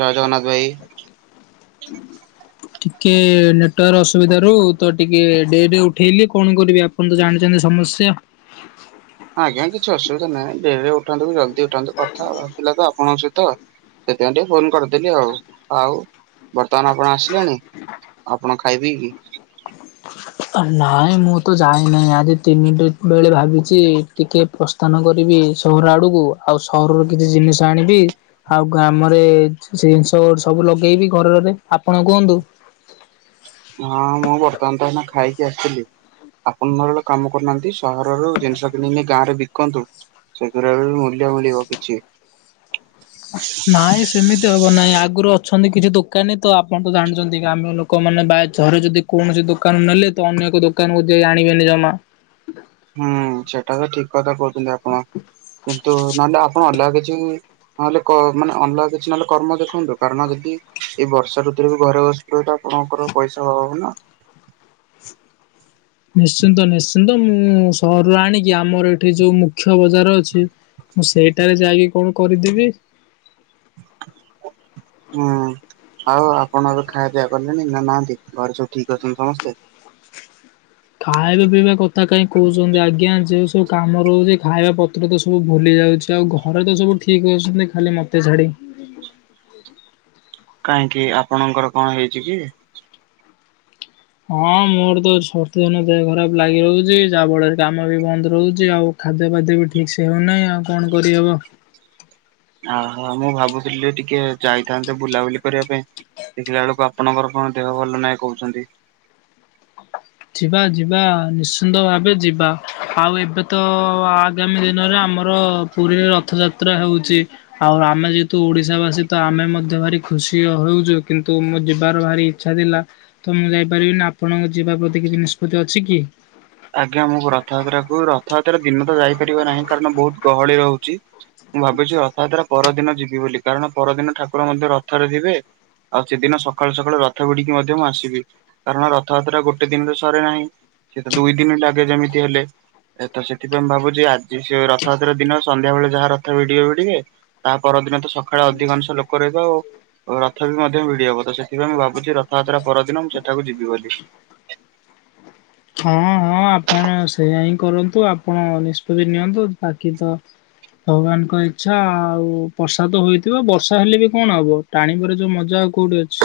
ଜୟ ଜଗନ୍ନାଥ ଭାଇ। କେ ନେଟୱାର୍ ଅସୁବିଧା ରୁ ତ ଟିକେ ଡେରି ରେ ଉଠେଇଲି। କଣ କରିବି ଆପଣ ତ ଜାଣିଚନ୍ତି ସମସ୍ୟା। ଆଜ୍ଞା କିଛି ଅସୁବିଧା ନାହିଁ, ଡେରିରେ ଉଠାନ୍ତୁ କି ଜଲଦି ଉଠାନ୍ତୁ କଥା ହବାର ଥିଲା ତ ଆପଣଙ୍କ ସହିତ। ସେଥିପାଇଁ ଟିକେ ଫୋନ୍ କରିଦେଲି ଆଉ। ଆଉ ବର୍ତ୍ତମାନ ଆପଣ ଆସିଲେଣି? ଆ ଆପଣ ଖାଇ ପିଇକି? ଆ, ନାଇଁ ମୁଁ ତ ଯାଇ ନାହିଁ ଆଜି ତିନିଟା ବେଳେ ଭାବିଛି ଟିକେ ପ୍ରସ୍ଥାନ କରିବି ସହର ଆଡକୁ। ଆଉ ସହରର କିଛି ଜିନିଷ ଆଣିବି। ଆଉ ଗାମରେ ଜିନିଷ ସବୁ ଲଗେଇବି ଘରରେ। ଆପଣ କୁହନ୍ତୁ। ହଁ ମୁଁ ବର୍ତ୍ତମାନ ତ ଏଇନା ଖାଇକି ଆସିଥିଲି। ଆପଣ ନହେଲେ ଗୋଟେ କାମ କରୁନାହାନ୍ତି ସହରରୁ ଜିନିଷ କିଣି ନେଇ ଗାଁରେ ବିିକନ୍ତୁ। ସେଗୁରା ବି ମୂଲ୍ୟ ମିଲିବ କିିଛି। ନାଇଁ ସେ ସେମିତି ହେବ ନାହିଁ, ଆଗରୁ ଅଛନ୍ତି କିଛି ଦୋକାନୀ ତ ଆପଣ ତ ଜାଣିଚନ୍ତି ଗାମ ଲୋକମାନେ ବା ଥରେ ଯଦି କୌଣସି ଦୋକାନ ନେଲେ ତ ଅନ୍ୟ ଏକ ଦୋକାନକୁ ଯାଇ ଆଣିବେନି ଜମା। ହୁଁ ସେଟା ତ ଠିକ କଥା କହୁଛନ୍ତି ଆପଣ କିନ୍ତୁ ନହେଲେ ଆପଣ ଅଲଗା କିଛି ନହେଲେ ମାନେ ଅଲଗା କିଛି ନହେଲେ କର୍ମ ଦେଖନ୍ତୁ କାରଣ ଯଦି ଏଇ ବର୍ଷା ଋତୁରେ ବି ଘରେ ହୁଏତ ଆପଣଙ୍କର ପଇସା ଅଭାବ ନା? ନିଶ୍ଚିନ୍ତ ନିଶ୍ଚିନ୍ତ, ମୁଁ ସହରରୁ ଆଣିକି ଆମର ଏଠି ଯୋଉ ମୁଖ୍ୟ ବଜାର ଅଛି ମୁଁ ସେଇଟାରେ ଯାଇକି କଣ କରିଦେବି। ହୁଁ, ଆଉ ଆପଣ ଖାଇବା ପିଆ କଲେଣି ନା ନାହାନ୍ତି? ଘରେ ସବୁ ଠିକ ଅଛନ୍ତି ସମସ୍ତେ? ଖାଇବା ପିଇବା କଥା କାହିଁ କହୁଛନ୍ତି ଆଜ୍ଞା, ଯେଉଁ ସବୁ କାମ ରହୁଛି ଖାଇବା ପତ୍ର ତ ସବୁ ଭୁଲି ଯାଉଛି ଆଉ ଘରେ ତ ସବୁ ଠିକ୍ ଅଛନ୍ତି ଖାଲି ମୋତେ ଛାଡ଼ି। କାହିଁକି ଆପଣଙ୍କର କଣ ହେଇଛି କି? ହଁ ମୋର ତ [unintelligible] ଦିନ ଦେହ ଖରାପ ଲାଗି ରହୁଛି ଯାହା ଫଳରେ କାମ ବି ବନ୍ଦ ରହୁଛି ଆଉ। ଖାଦ୍ୟଫାଦ୍ୟ ବି ଠିକ୍ ସେ ହେଉନାହିଁ, ଆଉ କଣ କରିହେବ। ଓହୋ, ମୁଁ ଭାବୁଥିଲି ଯେ ଟିକେ ଯାଇଥାନ୍ତେ ବୁଲାବୁଲି କରିବା ପାଇଁ ଦେଖିଲା ବେଳକୁ ଆପଣଙ୍କର କଣ ଦେହ ଭଲ ନାହିଁ କହୁଛନ୍ତି? ଯିବା ଯିବା ନିଶ୍ଚିନ୍ତ ଭାବେ ଯିବା ଆଉ ଏବେ ତ ଆଗାମୀ ଦିନରେ ଆମର ପୁରୀ ରଥଯାତ୍ରା ହେଉଛି। ଆଉ ଆମେ ଯେହେତୁ ଓଡିଶା ବାସୀ ତ ଆମେ ମଧ୍ୟ ଭାରି ଖୁସି ହେଉଛୁ କିନ୍ତୁ ମୁଁ ଯିବାର ଭାରି ଇଛା ଥିଲା, ତ ମୁଁ ଯାଇପାରିବିନି ଆପଣଙ୍କ ଯିବା ପ୍ରତି କିଛି ନିଷ୍ପତ୍ତି ଅଛି କି? ଆଜ୍ଞା ମୁଁ ରଥଯାତ୍ରା କୁ, ରଥଯାତ୍ରା ଦିନ ତ ଯାଇପାରିବା ନାହିଁ କାରଣ ବହୁତ ଗହଳି ରହୁଛି। ମୁଁ ଭାବୁଛି ରଥଯାତ୍ରା ପରଦିନ ଯିବି ବୋଲି, କାରଣ ପରଦିନ ଠାକୁର ମଧ୍ୟ ରଥରେ ଥିବେ। ଆଉ ସେଦିନ ସକାଳୁ ସକାଳୁ ରଥ ବିିଡିକି ମଧ୍ୟ ମୁଁ ଆସିବି, କାରଣ ରଥଯାତ୍ରା ଗୋଟେ ଦିନରେ ସରେ ନାହିଁ। ସେ ଦୁଇ ଦିନ ଲାଗେ ଯେମିତି ହେଲେ। ଏ ତ ସେଥିପାଇଁ ଭାବୁଛି ଆଜି ସେ ରଥଯାତ୍ରା ଦିନ ସନ୍ଧ୍ୟା ବେଳେ ଯାହା ରଥ ଭିଡିବେ ଭିଡିବେ। ତା ପରଦିନ ତ ସକାଳେ ଅଧିକାଂଶ ଲୋକ ରହିବେ ଆଉ। ଓ ରଥ ବି ମଧ୍ୟ ଭିଡି ହବ, ତ ସେଥିପାଇଁ ମୁଁ ଭାବୁଛି ରଥଯାତ୍ରା ପରଦିନ ମୁଁ ସେଠାକୁ ଯିବି ବୋଲି। ହଁ ହଁ ଆପଣ ସେଇୟା ହିଁ କରନ୍ତୁ, ଆପଣ ନିଷ୍ପତ୍ତି ନିଅନ୍ତୁ ବାକି ତ ଭଗବାନଙ୍କ ଇଛା ଆଉ ପ୍ରସାଦ ହୋଇଥିବ, ବର୍ଷା ହେଲେ ବି କଣ ହବ? ଟାଣିବାର ଯୋଉ ମଜା ଆଉ କୋଉଠି ଅଛି?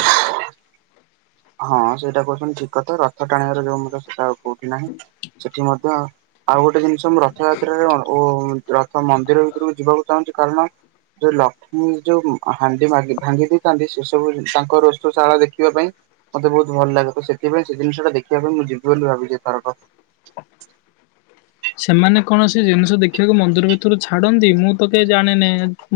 ହଁ ସେଇଟା କହୁଛନ୍ତି ଠିକ କଥା, ରଥ ଟାଣିବାର ଯୋଉ ମଜା, ସେଟା ଆଉ କୋଉଠି ନାହିଁ, ସେଠି ମଧ୍ୟ ଆଉ ଗୋଟେ ଜିନିଷ ମୁଁ ରଥଯାତ୍ରାରେ ରଥ ମନ୍ଦିର ଭିତରକୁ ଯିବାକୁ ଚାହୁଁଛି, କାରଣ ଯୋଉ ଲକ୍ଷ୍ମୀ ଯୋଉ ହାଣ୍ଡି ଭାଙ୍ଗି ଦେଇଥାନ୍ତି, ସେ ସବୁ ତାଙ୍କର ରଷଶାଳା ଦେଖିବା ପାଇଁ। ମତେ ବହୁତ ଭଲ ଲାଗେ, ତ ସେଥିପାଇଁ ସେ ଜିନିଷଟା ଦେଖିବା ପାଇଁ ମୁଁ ଯିବି ବୋଲି ଭାବିଛି ଏଥରକ। ସେମାନେ କୌଣସି ଜିନିଷ ଦେଖିବାକୁ ମନ୍ଦିର ଭିତରୁ ଛାଡନ୍ତି ମୁଁ ତ କେହି ଜାଣିନି?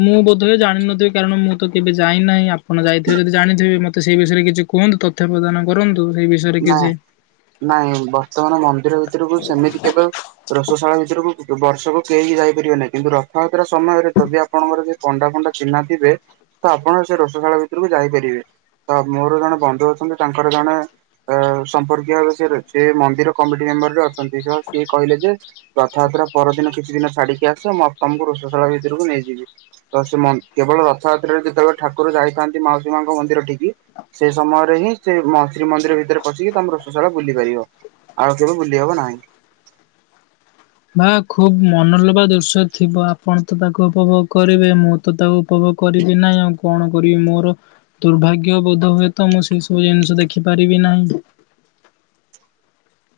ମୁଁ ବୋଧ ହୁଏ ଜାଣିନଥିବି, କାରଣ ମୁଁ ତ କେବେ ଯାଇ ନାହିଁ, ଆପଣ ଯାଇଥିବେ ଯଦି ଜାଣିଥିବେ, ମତେ ସେଇ ବିଷୟରେ କିଛି କୁହନ୍ତୁ ତଥ୍ୟ ପ୍ରଦାନ କରନ୍ତୁ, ସେଇ ବିଷୟ ନା, ନା, ବର୍ତ୍ତମାନ ମନ୍ଦିର ଭିତରକୁ ସେମିତି କେବେ ରସଶାଳ ଭିତରକୁ ବର୍ଷକୁ କେହି ଯାଇପାରିବେ ନାହିଁ କିନ୍ତୁ ରଥଯାତ୍ରା ସମୟରେ ଯଦି ଆପଣଙ୍କର ଯ ପଣ୍ଡା ଫଣ୍ଡା ଚିହ୍ନା ଥିବେ, ତ ଆପଣ ସେ ରସଶାଳ ଭିତରକୁ ଯାଇପାରିବେ। ତ ମୋର ଜଣେ ବନ୍ଧୁ ଅଛନ୍ତି ତାଙ୍କର ଜଣେ ଅ ସମ୍ପର୍କୀୟ ଭାବେ ସେ ସେ ମନ୍ଦିର କମିଟି ମେମ୍ବର ରେ ଅଛନ୍ତି ସହ ସିଏ କହିଲେ ଯେ ରଥଯାତ୍ରା ପରଦିନ କିଛି ଦିନ ଛାଡିକି ଆସ, ମୁ ତମକୁ ରୋଷସାଳା ଭିତରକୁ ନେଇଯିବି। ତ ସେ କେବଳ ରଥଯାତ୍ରାରେ ଯେତେବେଳେ ଠାକୁର ଯାଇଥାନ୍ତି ମାଉସୀ ମାଙ୍କ ମନ୍ଦିର ଠିକି ସେ ସମୟରେ ହିଁ ସେ ଶ୍ରୀମନ୍ଦିର ଭିତରେ ପଶିକି ତମର ରୋଷଶାଳା ବୁଲି ପାରିବ, ଆଉ କେବେ ବୁଲି ହବ ନାହିଁ। ବା ଖୁବ ମନଲୋବା ଦୃଶ୍ୟ ଥିବ, ଆପଣ ତ ତାକୁ ଉପଭୋଗ କରିବେ, ମୁଁ ତ ତାକୁ ଉପଭୋଗ କରିବି ନାଇଁ, ଆଉ କଣ କରିବି, ମୋର ଦୁର୍ଭାଗ୍ୟବୋଧ ହୁଏ ତ, ମୁଁ ସେଇ ସବୁ ଜିନିଷ ଦେଖିପାରିବି ନାହିଁ।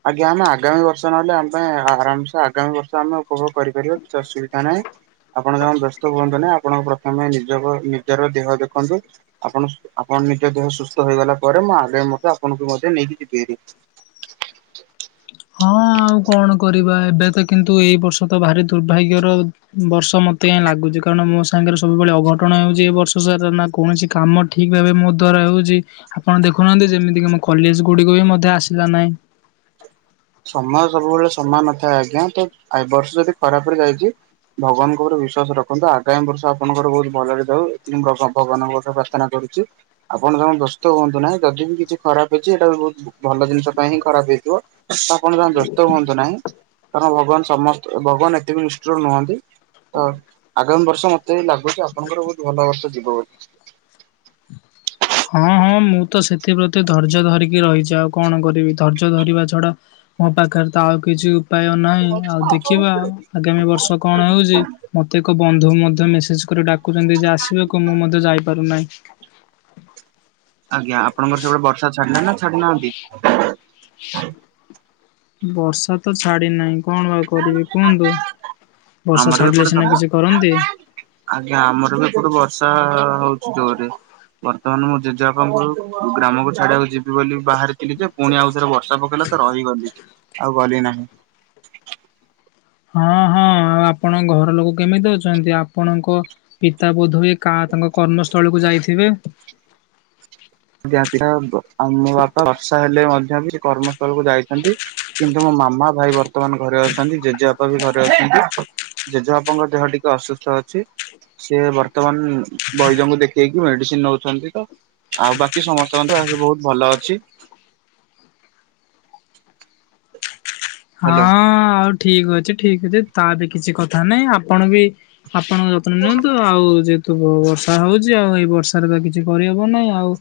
ଆଜ୍ଞା ଆମେ ଆଗାମୀ ବର୍ଷ ନହେଲେ ଆମ ପାଇଁ ଆରାମସେ ଆଗାମୀ ବର୍ଷ ଆମେ ଉପଭୋଗ କରିପାରିବା କିଛି ଅସୁବିଧା ନାହିଁ। ଆପଣ ଜମା ବ୍ୟସ୍ତ ହୁଅନ୍ତୁ ନାହିଁ, ଆପଣ ପ୍ରଥମେ ନିଜ ନିଜର ଦେହ ଦେଖନ୍ତୁ। ଆପଣ ଆପଣ ନିଜ ଦେହ ସୁସ୍ଥ ହେଇଗଲା ପରେ ମୁଁ ଆଗେ ମଧ୍ୟ ଆପଣଙ୍କୁ ମଧ୍ୟ ନେଇକି ଯିବିହାରି। ହଁ ଆଉ କଣ କରିବା ଏବେ ତ କିନ୍ତୁ ଏଇ ବର୍ଷ ତ ଭାରି ଦୁର୍ଭାଗ୍ୟର ବର୍ଷ ମତେ ଏଁ ଲାଗୁଛି କାରଣ ମୋ ସାଙ୍ଗରେ ସବୁବେଳେ ଅଘଟଣ ହେଉଛି ଏ ବର୍ଷ ସ ନା କୌଣସି କାମ ଠିକ ଭାବେ ମୋ ଦ୍ଵାରା ହେଉଛି ଆପଣ ଦେଖୁନାହାନ୍ତି ଯେମିତିକି ଆମ କଲେଜ ଗୁଡିକ ବି ମଧ୍ୟ ଆସିଲା ନାହିଁ। ସମୟ ସବୁବେଳେ ସମୟ ନଥାଏ ଆଜ୍ଞା ତ ଏ ବର୍ଷ ଯଦି ଖରାପ ରେ ଯାଇଛି ଭଗବାନଙ୍କ ଉପରେ ବିଶ୍ବାସ ରଖନ୍ତୁ ଆଗାମୀ ବର୍ଷ ଆପଣଙ୍କର ବହୁତ ଭଲରେ ଯାଉ ଏଥି ଭଗବାନଙ୍କ ପ୍ରାର୍ଥନା ପ୍ରାର୍ଥନା କରୁଛି ଆପଣ ଯମା ବ୍ୟସ୍ତ ହୁଅନ୍ତୁ ନାହିଁ ଯଦି ବି କିଛି ଖରାପ ହେଇଛି ଏଇଟା ବି ବହୁତ ଭଲ ଜିନିଷ ପାଇଁ ହିଁ ଖରାପ ହେଇଥିବ ଆପଣ ଯମା ବ୍ୟସ୍ତ ହୁଅନ୍ତୁ ନାହିଁ କାରଣ ଭଗବାନ ସମସ୍ତ ଭଗବାନ ଏତେ ବି ନିଷ୍ଠୁର ନୁହନ୍ତି ତ ଆଗାମୀ ବର୍ଷ ମତେ ବି ଲାଗୁଛି ଆପଣଙ୍କର ବହୁତ ଭଲ ବର୍ଷ ଯିବ ବୋଲି ହଁ ହଁ ମୁଁ ତ ସେଥିପ୍ରତି ଧୈର୍ଯ୍ୟ ଧରିକି ରହିଛି ଆଉ କଣ କରିବି ଧୈର୍ଯ୍ୟ ଧରିବା ଛଡା ମୋ ପାଖରେ ତ ଆଉ କିଛି ଉପାୟ ନାହିଁ ଆଉ ଦେଖିବା ଆଗାମୀ ବର୍ଷ କଣ ହେଉଛି ମତେ ପ୍ରତ୍ୟେକ ବନ୍ଧୁ ମଧ୍ୟ ମେସେଜ କରି ଡାକୁଛନ୍ତି ଯେ ଆସିବେ କ ମୁଁ ମଧ୍ୟ ଯାଇପାରୁନାହିଁ ଆଜ୍ଞା ଆପଣଙ୍କ ସେପଟେ ବର୍ଷା ଛାଡ଼ିଲାନି ନା ଛାଡିନାହାନ୍ତି ବର୍ଷା ତ ଛାଡି ନାହିଁ କଣ ବା କରିବି କୁହନ୍ତୁ ବର୍ଷା ଆମର ବି ଛାଡିଲେ ସିନା ଏପଟେ କିଛି କରନ୍ତି। ଆଜ୍ଞା ଆମର ବି ଏପଟୁ ବର୍ଷା ହଉଛି ଜୋରରେ ବର୍ତ୍ତମାନ ମୁଁ ଜେଜେ ବାପାଙ୍କୁ ଗ୍ରାମକୁ ଛାଡିବାକୁ ଯିବି ବୋଲି ବାହାରିଥିଲି ଯେ ପୁଣି ଆଉ ରେ ବର୍ଷା ପକେଇଲା ତ ରହିଗଲି ଆଉ ଗଲି ନାହିଁ ହଁ ହଁ ଆଉ ଆପଣଙ୍କ ଘର ଲୋକ କେମିତି ଅଛନ୍ତି୍? ଆପଣଙ୍କ ପିତା ବୋଧୁଉଏ କା ତାଙ୍କ କର୍ମସ୍ଥଳୀକୁୁ ଯାଇଥିବେ? [unintelligible] ଯହା ଆମ ବାପା ବର୍ଷା ହେଲେ ମଧ୍ୟ ବି ସେ କର୍ମ କୁ ଯାଇଛନ୍ତି କିନ୍ତୁ ମୋ ମାମା ଭାଇ ବର୍ତ୍ତମାନ ଘରେ ଅଛନ୍ତି ଜେଜେବାପା ବି ଘରେ ଅଛନ୍ତି ଜେଜେବାପାଙ୍କ ଦେହ ଟିକେ ଅସୁସ୍ଥ ଅଛି ସେ ବର୍ତ୍ତମାନ ବୈଦଙ୍କୁ ଦେଖେଇକି ମେଡିସିନ ନଉଛନ୍ତି ତ ଆଉ ବାକି କି ସମସ୍ତଙ୍କଠୁ ଆହୁରି ବହୁତ ଭଲ ଅଛି। ହ୍ୟାଲୋ। ହଁ ଆଉ ଠିକ ଅଛି ଠିକ ଅଛି ତା ବି କିଛି କଥା ନାହିଁ ଆପଣ ବି ଆପଣଙ୍କ ନିଅନ୍ତୁ ଆଉ ଯେହେତୁ ବର୍ଷା ହଉଛି ଆଉ ଏଇ ବର୍ଷାରେ ତ କିଛି କରିହବ ନାହିଁ ଆଉ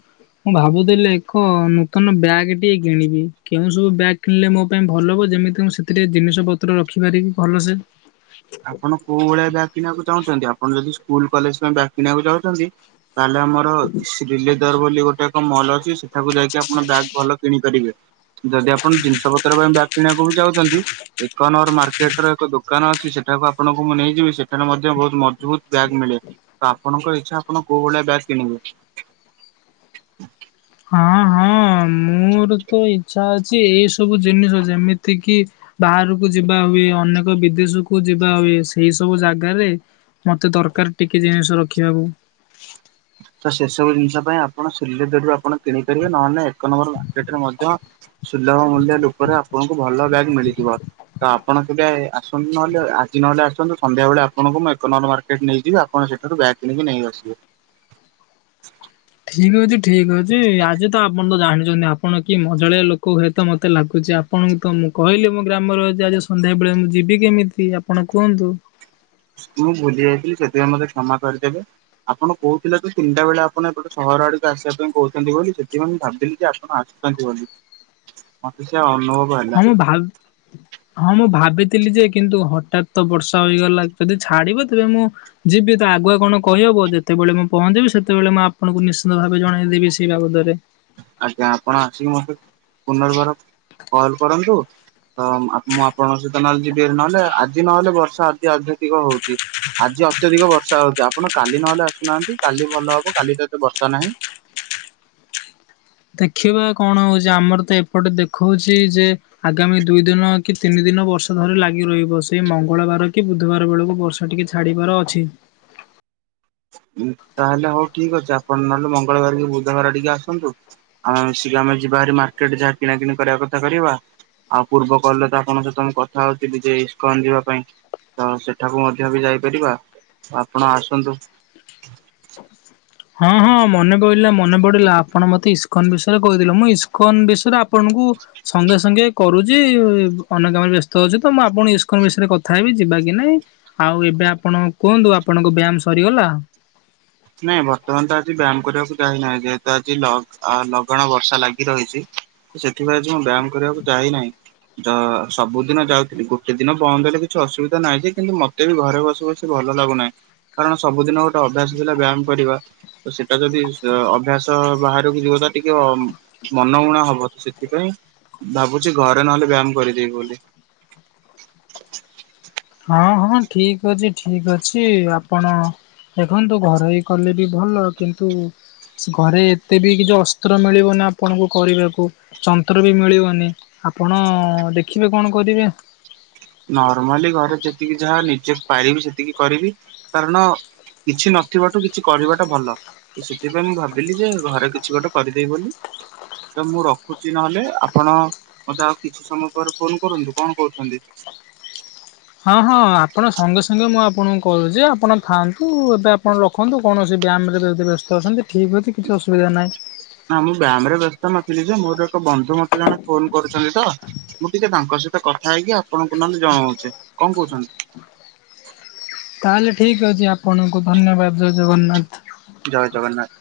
ମୁଁ ଭାବୁଥିଲି ଏକ ନୂତନ ବ୍ୟାଗ୍ ଟିଏ କିଣିବି କେଉଁ ସବୁ ବ୍ୟାଗ୍ କିଣିଲେ ମୋ ପାଇଁ ଭଲ ହେବ ଯେମିତି ମୁଁ ସେଥିରେରେ ଜିନିଷ ପତ୍ର ରଖିପାରିବି ଭଲସେ ଆପଣ କୋଉ ଭଳିଆ ବ୍ୟାଗ କିଣିବାକୁ ଚାହୁଁଛନ୍ତି, ଆପଣ ଯଦି ସ୍କୁଲ କଲେଜ ପାଇଁ ବ୍ୟାଗ୍ କିଣିବାକୁ ଚାହୁଁଛନ୍ତି ତାହେଲେ ଆମର ଶ୍ରୀି ଲେଦର ବୋଲି ଗୋଟେ ଏକ ମଲ୍ ଅଛି ସେଠାକୁ ଯାଇକି ଆପଣ ବ୍ୟାଗ୍ ଭଲ କିଣି ପାରିବେ। ଯଦି ଆପଣ ଜିନିଷ ପତ୍ର ପାଇଁ ବ୍ୟା କିଣିବାକୁ ବି ଯାଉଛନ୍ତି ଏକନର ମାର୍କେଟ ର ଏକ ଦୋକାନ ଅଛି ସେଠି ସେଟାକୁ ଆପଣଙ୍କୁ ମୁଁ ନେଇଯିବି ସେଠାରେ ମଧ୍ୟ ବହୁତ ମଜବୁତ ବ୍ୟାଗ୍ ମିଳେ। ତ ଆପଣଙ୍କର ଇଚ୍ଛା ଆପଣ କଉ ଭଳିଆ ବ୍ୟାଗ୍ କିଣିବେ? ହଁ ହଁ ମୋର ତ ଇଚ୍ଛା ଅଛି ଏଇ ସବୁ ଜିନିଷ ଯେମିତି କିି ବାହାରକୁ ଯିବା ହୁଏ ଅନେକ ବିଦେଶ କୁ ଯିବା ହୁଏ ସେଇ ସବୁ ଜାଗାରେ ମୋତେ ଦରକାର ଟିକେ ଜିନିଷ ରଖିବାକୁ ତ ସେସବୁ ଜିନିଷ ପାଇଁ ଆପଣ ଶ୍ରୀ ଲେଦରରୁ ଆପଣ କିଣିପାରିବେ ନହେଲେ ଏକ ନମ୍ବର ମାର୍କେଟରେ ମଧ୍ୟ ସୁଲଭ ମୂଲ୍ୟ ଲୋକରେ ଆପଣଙ୍କୁ ଭଲ ବ୍ୟାଗ୍ ମିଳିଯିବ। ତ ଆପଣ କେବେ ଆସନ୍ତୁ ନହେଲେ ଆଜି ନହେଲେ ଆସନ୍ତୁ ସନ୍ଧ୍ୟାବେଳେ ଆଣଙ୍କୁ ମୁଁ ଏକ ନମ୍ବର ମାର୍କେଟ ନେଇଯିବି ଆଉ ଆପଣ ସେଠାରୁ ବ୍ୟାଗ୍ କିଣିକି ନେଇ ଆସିବେ। ଠିକ୍ ଅଛି ଠିକ୍ ଅଛି ଆଜି ତ ଆପଣ ତ ଜାଣିଛନ୍ତି ଆପଣ କି ମଜାଳିଆ ଲୋକ ହୁଏତ ମୋତେ ଲାଗୁଛି ଆପଣଙ୍କୁ ତ ମୁଁ କହିଲି ମୋ ଗ୍ରାମର ଯେ ଆଜି ସନ୍ଧ୍ୟାବେଳେ ମୁଁ ଯିବି କେମିତି ଆପଣ କୁହନ୍ତୁ? ମୁଁ ଭୁଲି ଯାଇଥିଲି ସେଥିପାଇଁ ମତେ କ୍ଷମା କରିଦେବେ ଆପଣ କହୁଥିଲେ ଯେ ତିନିଟା ବେଳେ ଆପଣ ଏପଟେ ସହର ଆଡକୁ ଆସିବା ପାଇଁ କହୁଛନ୍ତି ବୋଲି ସେଥିପାଇଁ ମୁଁ ଭାବିଲି ଯେ ଆପଣ ଆ [unintelligible] ମତେ ସେ ଅନୁଭବ ହେଲା ହଁ ମୁଁ ଭା [unintelligible] ହଁ ମୁଁ ଭାବିଥିଲି ଯେ କିନ୍ତୁ ହଠାତ୍ ତ ବର୍ଷା ହେଇଗଲା ଯଦି ଛାଡିବ ତେବେ ମୁଁ ଯିବି ତ ଆଗୁଆ କଣ କହିହବ ଯେତେବେଳେ ମୁଁ ପହଞ୍ଚିବି ସେତେବେଳେ ମୁଁ ଆପଣଙ୍କୁ ନିଶ୍ଚିନ୍ତ ଭାବେ ଜଣେଇଦେବି ସେଇ ବାବଦରେ। ଆଜ୍ଞା ଆପଣ ଆସିକି ମତେ ପୁନର୍ବାର କଲ୍ କରନ୍ତୁ। ତ ମ୍ ଆ ମୁଁ ଆପଣଙ୍କ ସହିତ ନହେଲେ ଯିବି ହାରି ନହେଲେ ଆଜି ନହେଲେ ବର୍ଷା ଅତି ଅତ୍ୟଧିକ ହୋଉଚି। ଆଜି ଅତ୍ୟଧିକ ବର୍ଷା ହୋଉଚି ଆପଣ କାଲି ନହେଲେ ଆସୁନାହାନ୍ତି କାଲି ଭଲ ହବ କାଲି ତ ଏତେ ବର୍ଷା ନାହିଁ। ଦେଖିବା କଣ ହୋଉଚି ଆମର ତ ଏପଟେ ଦେଖୋଉଛି ଯେ ଆଗାମୀ ଦୁଇ ଦିନ କି ତିନି ଦିନ ବର୍ଷା ଧରି ଲାଗି ରହିବ ସେଇ ମଙ୍ଗଳବାର କି ବୁଧବାର ବେଳକୁ ବର୍ଷା ଟିକେ ଛା ଛାଡ଼ିବାର ଅଛି। ଉଁ ତାହେଲେ ହଉ ଠିକ୍ ଅଛି ଆପଣ ନହେଲେ ମଙ୍ଗଳବାର କି ବୁଧବାର ଟିକେ ଆସନ୍ତୁ। ଆମେ ମିିଶିକି ଆମେ ଯିବା ଭାରି ମାର୍କେଟ ଯାହା କିଣାକିଣି କରିବା କଥା କରିବା। ଆଉ ପୂର୍ବ କହିଲେ ତ ଆପଣଙ୍କ ସହିତ ମୁଁ କଥା ହୋଉଥୁଲି ଯେ ଇସ୍କନ ଯିବା ପାଇଁ। ତ ସେଠାକୁ ମଧ୍ୟ ବି ଯାଇପାରିବା ଆପଣ ଆସନ୍ତୁ। ହଁ ହଁ ମନେ ପଇଲା ମନେ ପଡିଲା ଆପଣ ମତେ ଇସ୍କନ ବିଷୟରେ କହିଥିଲେ ମୁଁ ଇସ୍କନ ବିଷୟରେ ଆପଣଙ୍କୁ ସଙ୍ଗେ ସଙ୍ଗେ କରୁଚି ଅନ୍ୟ କାମରେ ବ୍ୟସ୍ତ ଅଛି ତ ମୁଁ ଆପଣ ଇସ୍କନ୍ ବିଷୟରେ କଥା ହେବି ଯିବା କି ନାଇଁ। ଆଉ ଏବେ ଆପଣ କୁହନ୍ତୁ ଆପଣଙ୍କ ବ୍ୟାମ ସରିଗଲା? ନାଇଁ ବର୍ତ୍ତମାନ ତ ଆଜି ବ୍ୟାମ କରିବାକୁ ଯାଇନାହିଁ ଯେହେତୁ ଆଜି ଲଗ୍ ଆ ଲଗାଣ ବର୍ଷା ଲାଗି ରହିଚି। ତ ସେଥିପାଇଁ ଆଜି ମୁଁ ବ୍ୟାମ କରିବାକୁ ଯାଇନାହିଁ। ଯ ସବୁଦିନ ଯାଉଥିଲି ଗୋଟେ ଦିନ ବନ୍ଦ ହେଲେ କିଛି ଅସୁବିଧା ନାହିଁ ଯେ କିନ୍ତୁ ମ ମତେ ବି ଘରେ ବସି ବସି ଭଲ ଲାଗୁନାହିଁ କାରଣ ସବୁଦିନ ଗୋଟେ ଅଭ୍ୟାସ ଥିଲା ବ୍ୟାମ କରିବା। ତ ସେଟା ଯଦି ସେ ଅଭ୍ୟାସ ବାହାରକୁ ଯିବ ତା ଟିକେ ଅ ମନଉଣା ହବ ତ ସେଥିପାଇଁ ଭାବୁଛି ଘରେ ନହେଲେ ବ୍ୟାମ କରିଦେବି ବୋଲି। ହଁ ହଁ ଠିକ ଅଛି ଠିକ ଅଛି ଆପଣ ଦେଖନ୍ତୁ ଘରୋଇ କଲେ ବି ଭଲ କିନ୍ତୁ ସେ ଘରେ ଏତେ ବି କିଛି ଅସ୍ତ୍ର ମିଳିବନି ଆପଣଙ୍କୁ କରିବାକୁ। ଯନ୍ତ୍ର ବି ମିଳିବନି ଆପଣ ଦେଖିବେ କଣ କରିବେ। ନର୍ମାଲି ଘରେ ଯେତିକି ଯାହା ନିଜେ ପାରିବି ସେତିକି କରିବି କାରଣ କିଛି ନଥିବାଠୁ କିଛି କରିବାଟା ଭଲ। ତ ସେଥିପାଇଁ ମୁଁ ଭାବିଲି ଯେ ଘରେ କିଛି ଗୋଟେ କରିଦେଇବି ବୋଲି ତ ମୁଁ ରଖୁଚି ନହେଲେ ଆପଣ ମତେ ଆଉ କିଛି ସମୟ ପରେ ଫୋନ କରନ୍ତୁ କଣ କହୁଛନ୍ତି? ହଁ ହଁ ଆପଣ ସଙ୍ଗେ ସଙ୍ଗେ ମୁଁ ଆପଣଙ୍କୁ କୋହୁଚି ଆପଣ ଥାଆନ୍ତୁ ଏବେ ଆପଣ ର ଖନ୍ତୁ କୌଣସି ବ୍ୟାମରେ ଯଦି ବ୍ୟସ୍ତ ଅଛନ୍ତି ଠିକ୍ ଅଛି କିଛି ଅସୁବିଧା ନାହିଁ। ନା ମୁଁ ବ୍ୟାମରେ ବ୍ୟସ୍ତ ନଥିଲି ଯେ ମୋର ଏକ ବନ୍ଧୁ ମତେ ଜଣେ ଫୋନ କରୁଛନ୍ତି ତ ମୁଁ ଟିକେ ତାଙ୍କ ସହିତ କଥା ହେଇକି ଆପଣଙ୍କୁ ନହେଲେ ଜଣୋଉଛି କଣ କହୁଛନ୍ତି? ତାହେଲେ ଠିକ ଅଛି ଆପଣଙ୍କୁ ଧନ୍ୟବାଦ ଜୟ ଜଗନ୍ନାଥ। ଜୟ ଜଗନ୍ନାଥ।